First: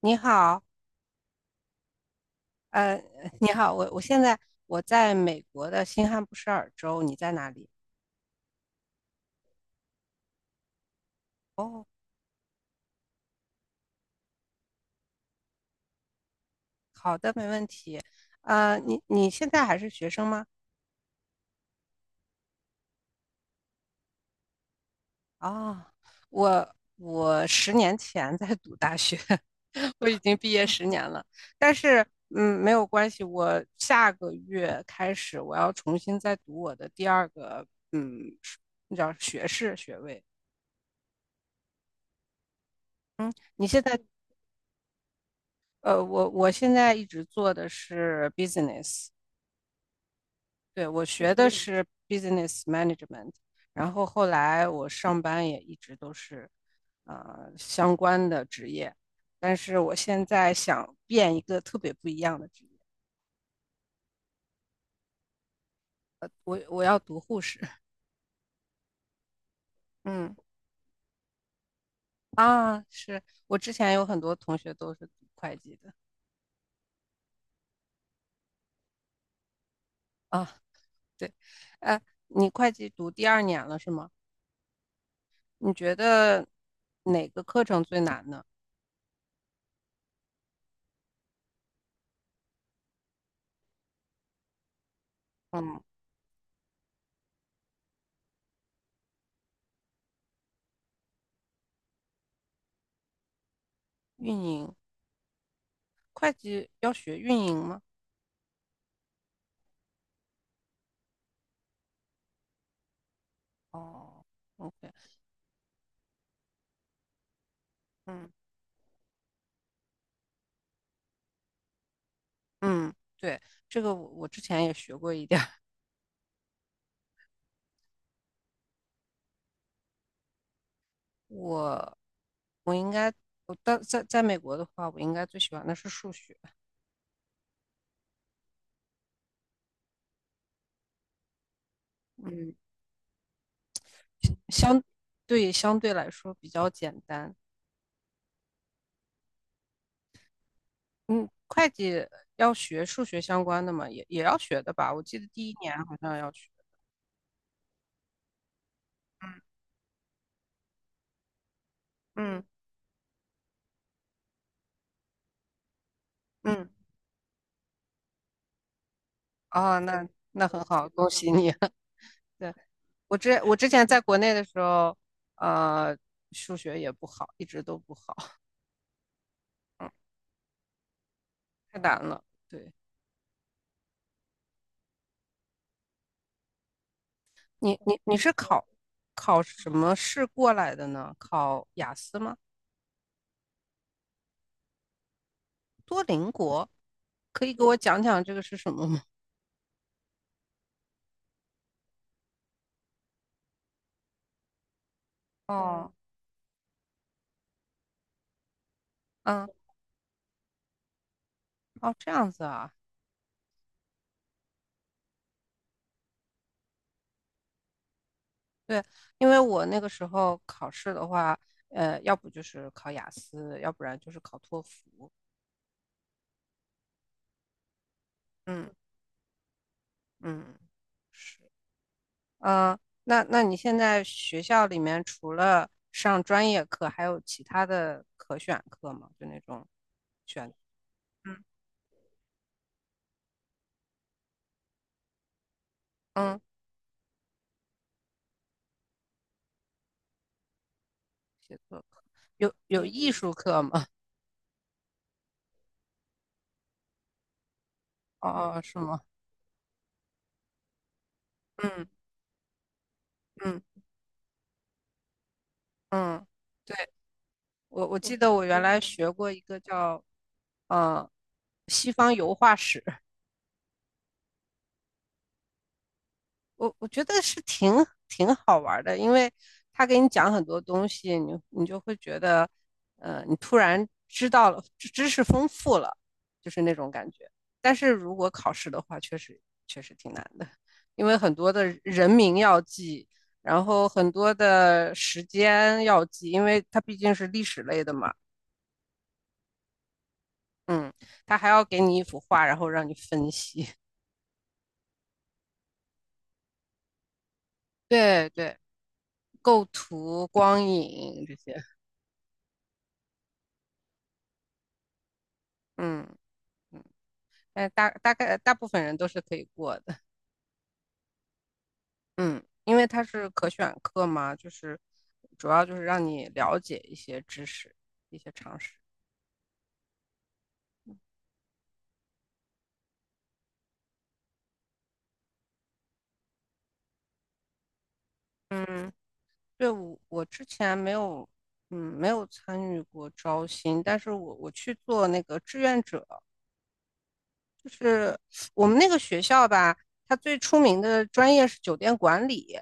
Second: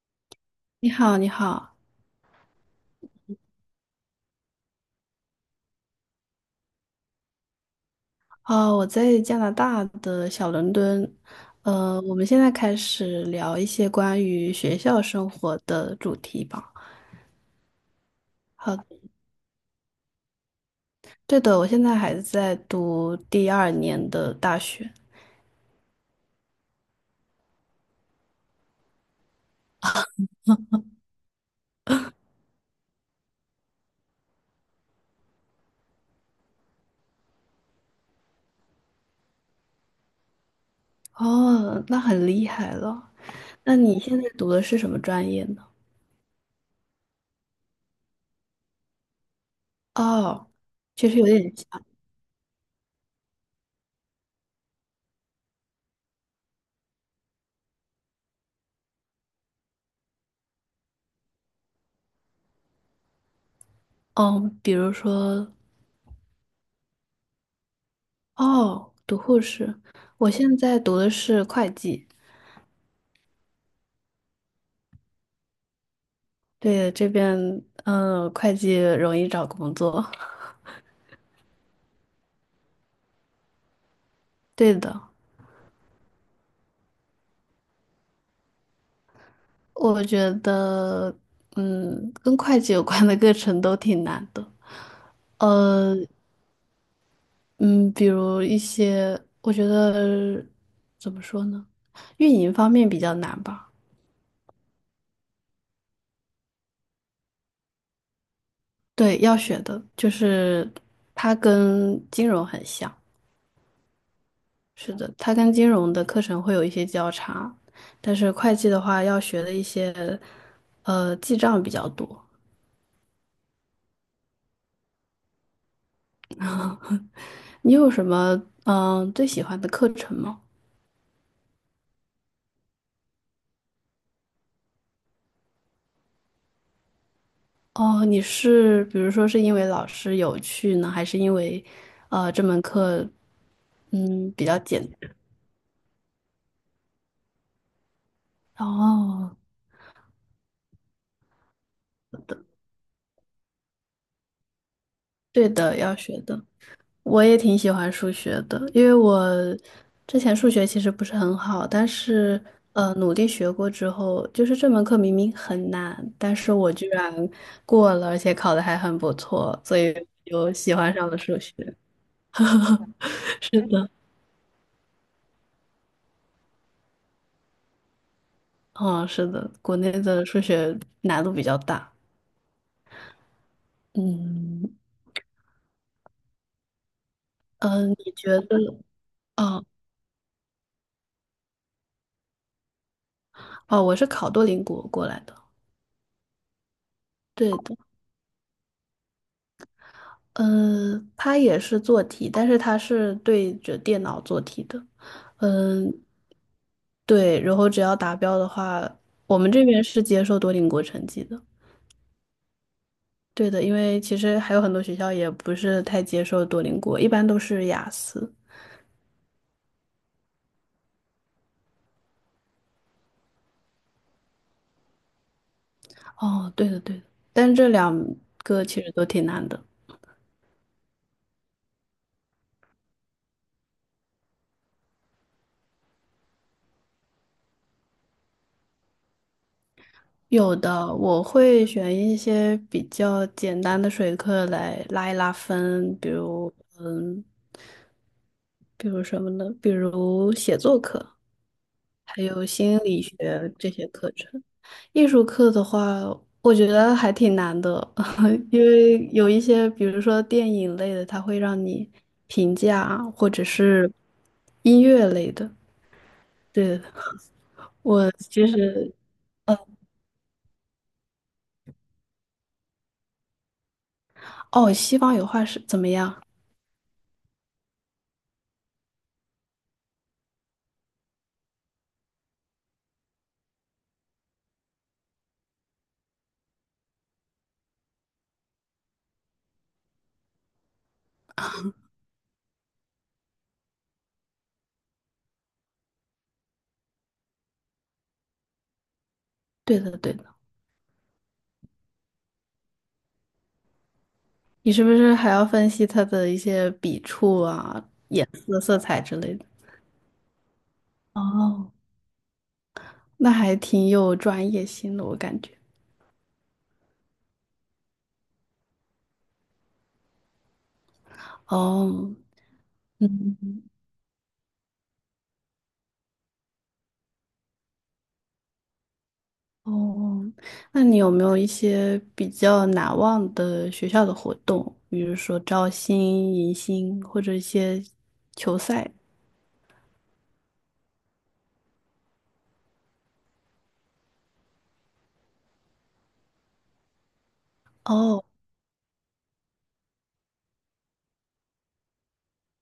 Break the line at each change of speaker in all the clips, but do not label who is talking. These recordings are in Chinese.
你好，
你好，你好。
呃，你好，我在美国的新罕布什尔州，你在哪里？
哦，我在加拿大的小伦敦。
哦，
我们现在开始聊一些关于学校生活的主题吧。好。
你现在还是学生吗？
对的，我现在还在读第二年的大学。
哦，我十年前在读大学，我已经毕业十年了，但是没有关系，我下个月开始我要重新再读我的第二个是那叫学士学位。
哦，那很厉害了。
嗯，你
那
现
你
在
现在读的是什么专业呢？
呃，我现在一直做的是 business。
哦，
对，我
其实有
学的
点像。
是 business management,然后后来我上班也一直都是相关的职业，但是我现在想变一个特别不一样的职业，
嗯，比如说。
我要读护士。
哦，读护士。我
嗯。
现在读的是会计。
啊，是我之前有很多同学都是读会计的
对，这边，嗯，会计容易找工作。
啊，对，呃，你会计读第二年了是吗？
对的。
你觉得哪个课程最难呢？
我觉得，嗯，跟会计有关的 课程都挺难的。呃，嗯，比如一些，我觉得怎么说呢，运营方面比较难吧。
运营，会计要学运营吗？
对，要学的就是它跟金融很像。
哦，OK,
是的，它跟金融的课程会有一些交叉，但
嗯。
是会计的话要学的一些，记账比较多。
嗯对，这个我之前也学过一点儿，
你有什么最喜欢的课程吗？
我应该在美国的话，我应该最喜欢的是数学，
哦，你是比如说是因为老师有趣呢，还是因为这
嗯
门课比较简
相
单？
对相对来说比较简单。
哦，
嗯，会计要学数学相关的嘛，也要学的吧？我记得第
对
一年
的，
好
要
像
学
要
的。
学。
我也挺喜欢数学的，因为我之前数学其实不是很好，但是
嗯
努力学过之后，就是这门课明明很难，但是
嗯，
我居然过了，而且考的还很不错，所
哦，
以
那
就
很
喜
好，
欢
恭
上了
喜
数
你。
学。
对，我
是
之前
的。
在国内的时候，呃，数学也不好，一直都不好，
哦，是的，国
嗯，
内的数学难度比较
太
大。
难了。对，
嗯，
你
嗯，
你
你
你
觉
是
得？
考
哦，
什么试过来的呢？考雅思吗？
哦，我是考多邻国过来的。
多邻国，可
对
以给
的，
我讲讲这个是什么吗？
嗯，他也是做题，但是他是对着电脑做题的。
哦，
嗯，对，然后只要达标的话，我
嗯，
们这边是接受多邻国成绩的。
哦，这样子啊，
对的，因为其实还有很多学校也不是太接受多邻国，一般都是雅思。
对，因为我那个时候考试的话，要不就是考雅思，要不然就是考托福。
哦，对的对的，但是这两个
嗯
其实都挺难的。
嗯，是，嗯，那你现在学校里面除了上专业课，还有其他的可选课吗？就那种选，
有的，我
嗯
会选一些比较简单的水课来拉一拉分，比
嗯。
如，嗯，比如什么呢？比如写作课，
写作课，
还有
有
心
有
理
艺术
学
课
这
吗？
些课程。艺术课的话，我觉得还挺难的，
哦，
因
是吗？
为有一些，比如说电影类的，它会让
嗯
你评价，或者
嗯
是音乐类的。
嗯，对，
对的。
我
我
记得我
其
原来
实，
学过一个叫呃西方油画史，
哦，西方有画是怎么样？
我觉得是挺好玩的，因为他给你讲很多东西，你就会觉得，你突然知道了，知识丰富了，就是那种感觉。但是如果考试的话，确实挺难的，因为很多的人名要记，然后很多的时间要记，因为它毕竟是历史类的嘛，
对的，对的。
嗯，它还要给你一幅画，然后让你分析，
你是不是还要分析他的一些笔触啊、颜
对对，
色、色彩之类的？
构图、光影这些，
哦，那还挺有专业性的，我感觉。
嗯。但大概大部分人都是可以过的，
哦。
嗯，因为它是可
嗯。
选课嘛，就是主要就是让你了解一些知识、一些常识。
哦，那你有没有一些比较难忘的学校的活动，比如说招新、迎新或者一些球
嗯，
赛？
对，我之前没有，没有参与过招新，但是我去做那个志愿者，就是
哦。
我们那个学校吧，它最出名的专业是酒店管理，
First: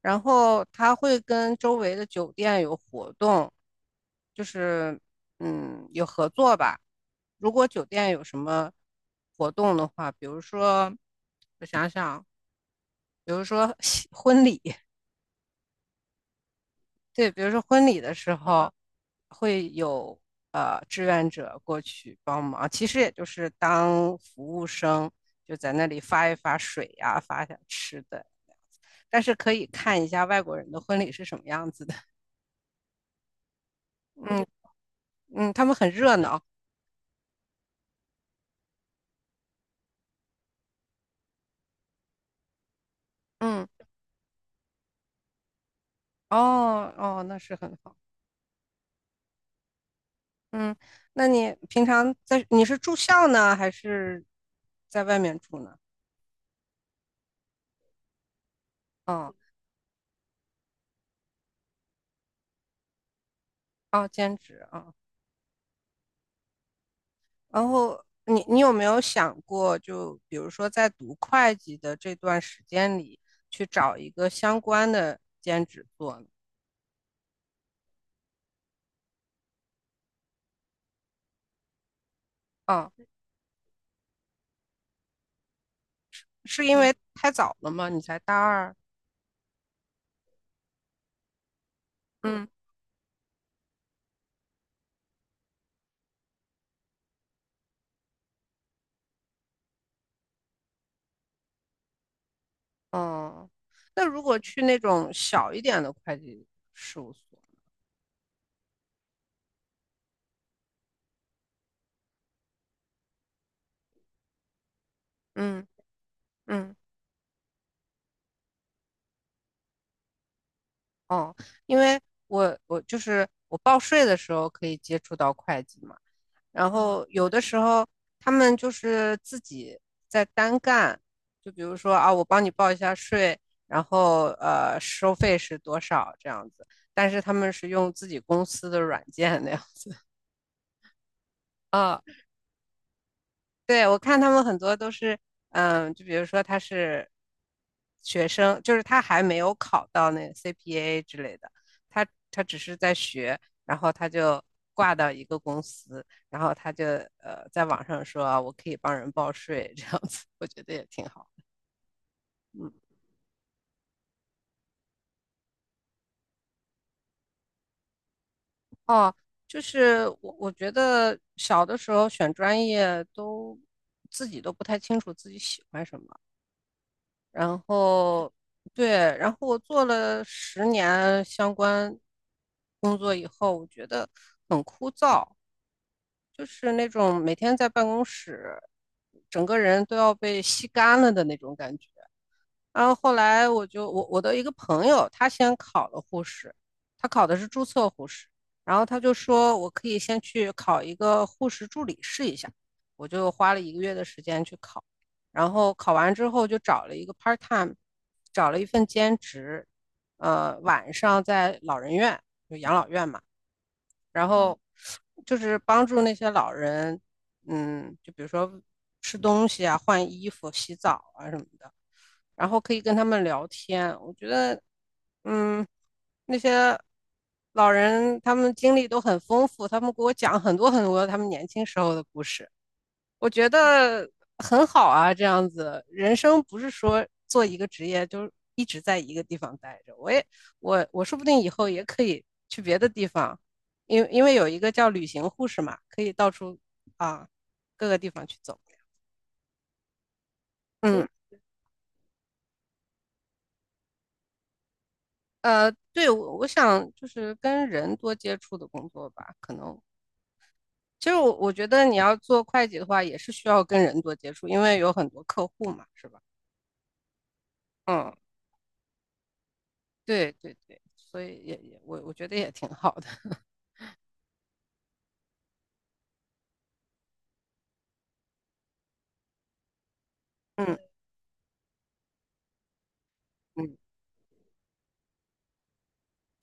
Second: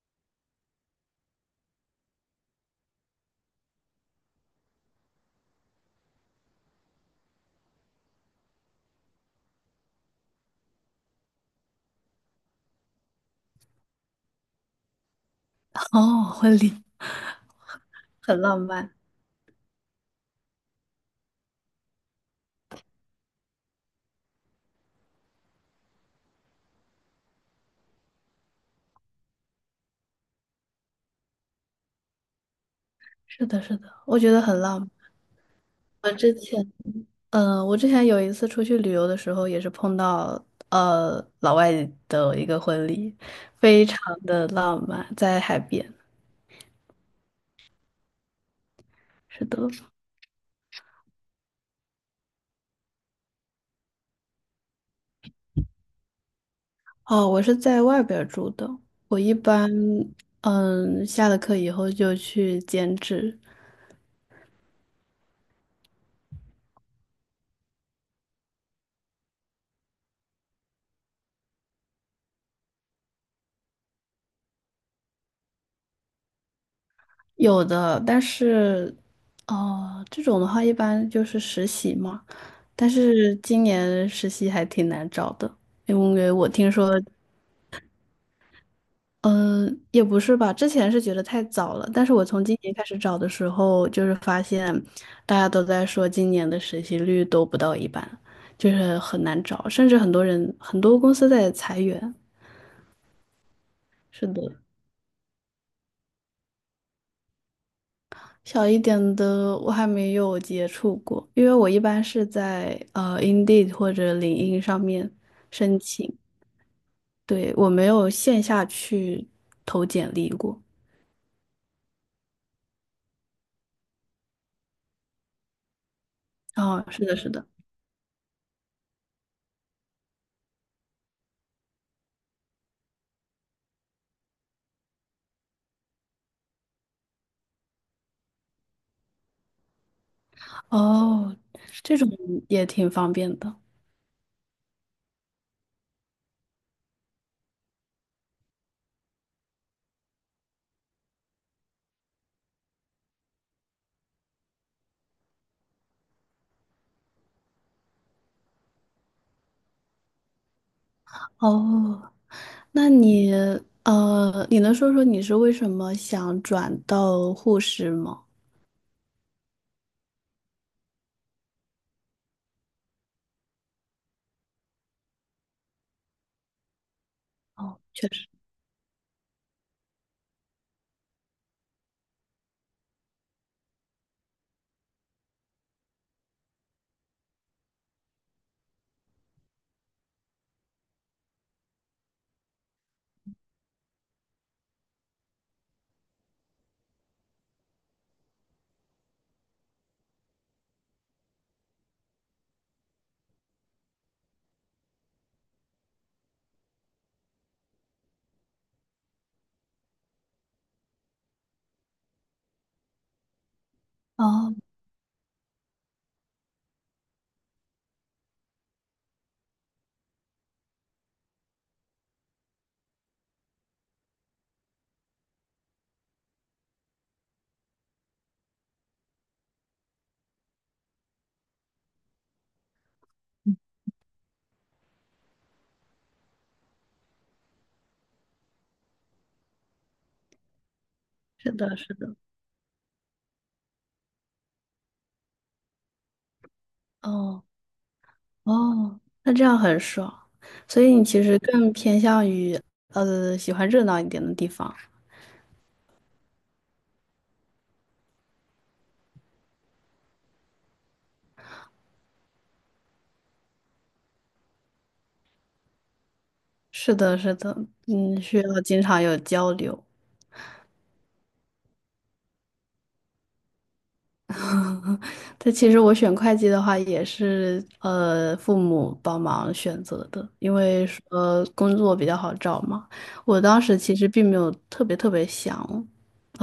然后它会跟周围的酒店有活动，就是有合作吧。如果酒店有什么活动的话，比如说我想想婚礼，
哦，婚礼
对，比如说婚礼的时
很浪
候
漫。
会有志愿者过去帮忙，其实也就是当服务生，就在那里发一发水呀、发一下吃的，但是可以看一下外国人的婚礼是什么样子的。
是的，是的，我觉得
嗯
很浪漫。
嗯，他们很
我
热
之
闹。
前，我之前有一次出去旅游的时候，也是碰到老外的一个婚礼，
嗯，
非常的浪漫，在海边。
哦哦，那是很好。
是的。
嗯，那你平常你是住校呢，还是在外面住呢？
哦，我是在外边儿住的。我一
哦
般下了课以后就去兼职。
哦，兼职啊。哦，然后你有没有想过，就比如说在读会计的这段时间里，去找一个相关的兼职做呢？
有的，但是哦这种的话一般就是实习嘛，但
啊，
是今年实习还挺难找的，因为我
是
听
因
说。
为太早了吗？你才大二？
嗯，也不是吧，之前是觉得太早了，但是我从
嗯。
今年开始找的时候，就是发现大家都在说今年的实习率都不到一半，就是很难找，甚至很多人很多公司在裁员。
哦，那如
是
果
的。
去那种小一点的会计事务所，
小一点的我还没有接触过，因为我一般是在Indeed 或者领英上面
嗯
申请。
嗯，
对，我没有线下去投简历过。
哦，因为我就是我报税的时候可以接触到会计嘛，然
哦，是
后
的，是
有的
的。
时候他们就是自己在单干，就比如说啊，我帮你报一下税，然后收费是多少这样子，但是他们是用自己公司的软件那样子
哦，这
啊，
种也挺方便的。
对，我看他们很多都是，就比如说他是学生，就是他还没有考到那个 CPA 之类的，他只是在学，然后他就挂到一个公司，然后他就在网上说啊我可以帮人报税这样子，我觉得也挺好。
哦，
嗯，
那你，你能说说你是为什么想转到护士吗？
哦，就是我觉得小的时候选专业都自己都不太清楚自己喜欢什么，然
哦，确实。
后对，然后我做了十年相关工作以后，我觉得很枯燥，就是那种每天在办公室，整个人都要被吸干了的那种感觉。然后后来我就我我的一个朋友，他先考了护士，他考的是注册护士，然后他就说我可以先去考一个护士助理试一下，我就花了一个月的时间去考，然后考完之后就找了一个 part time,找了一份兼职，晚上在老人院，就养老院嘛。然
哦，
后就是帮助那些老人，就比如说吃东西啊、换衣服、洗澡啊什么的，然后可以跟他们聊天。我觉得，嗯，那些老人他们经历都很丰富，他们给我讲很多很多他们年轻时候的故事。我觉得很好啊，这样子人生不是说做一个职业就一直在一个地方待着。我也，我说不定以
是
后
的，
也
是
可
的。
以去别的地方，因为有一个叫旅行护士嘛，可以到处啊
哦，
各个地方去走。
哦，那这样很爽，所以你
嗯
其实更偏向于喜欢热闹一点的地方。
对，我想就是跟人多接触的工作吧，可能其实我觉得你要做会计的话，也是需要跟人多接触，因为有很多客户嘛，是吧？
是的，是的。
嗯。
嗯，需要经常有交流。
对对对，所以也我觉得也挺好的。
但其实我选会计的话，也是父母帮忙选择的，因
嗯
为工作比较好找嘛。我当
嗯，
时其实并没有特别特别想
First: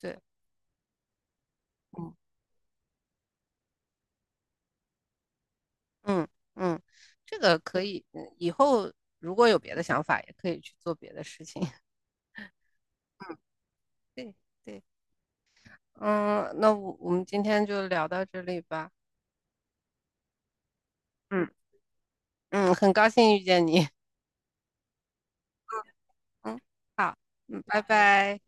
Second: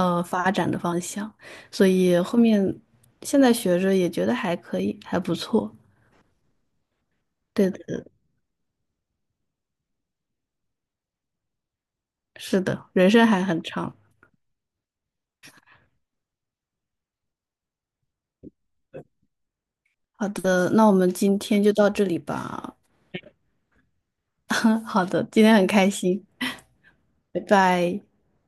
对，
发展的方向，所
嗯
以后面现在学着也觉得还可以，还不错。
嗯嗯，这个
对
可以，
的。
以后如果有别的想法，也可以去做别的事情。
是的，人生
嗯，
还很长。
对对，嗯，那我们今天就聊到这里吧。
好的，那我们今
嗯
天就到这里
嗯，
吧。
很高兴遇见你。
嗯，好的，今天很开心。
嗯，好，
拜
嗯，拜
拜。
拜。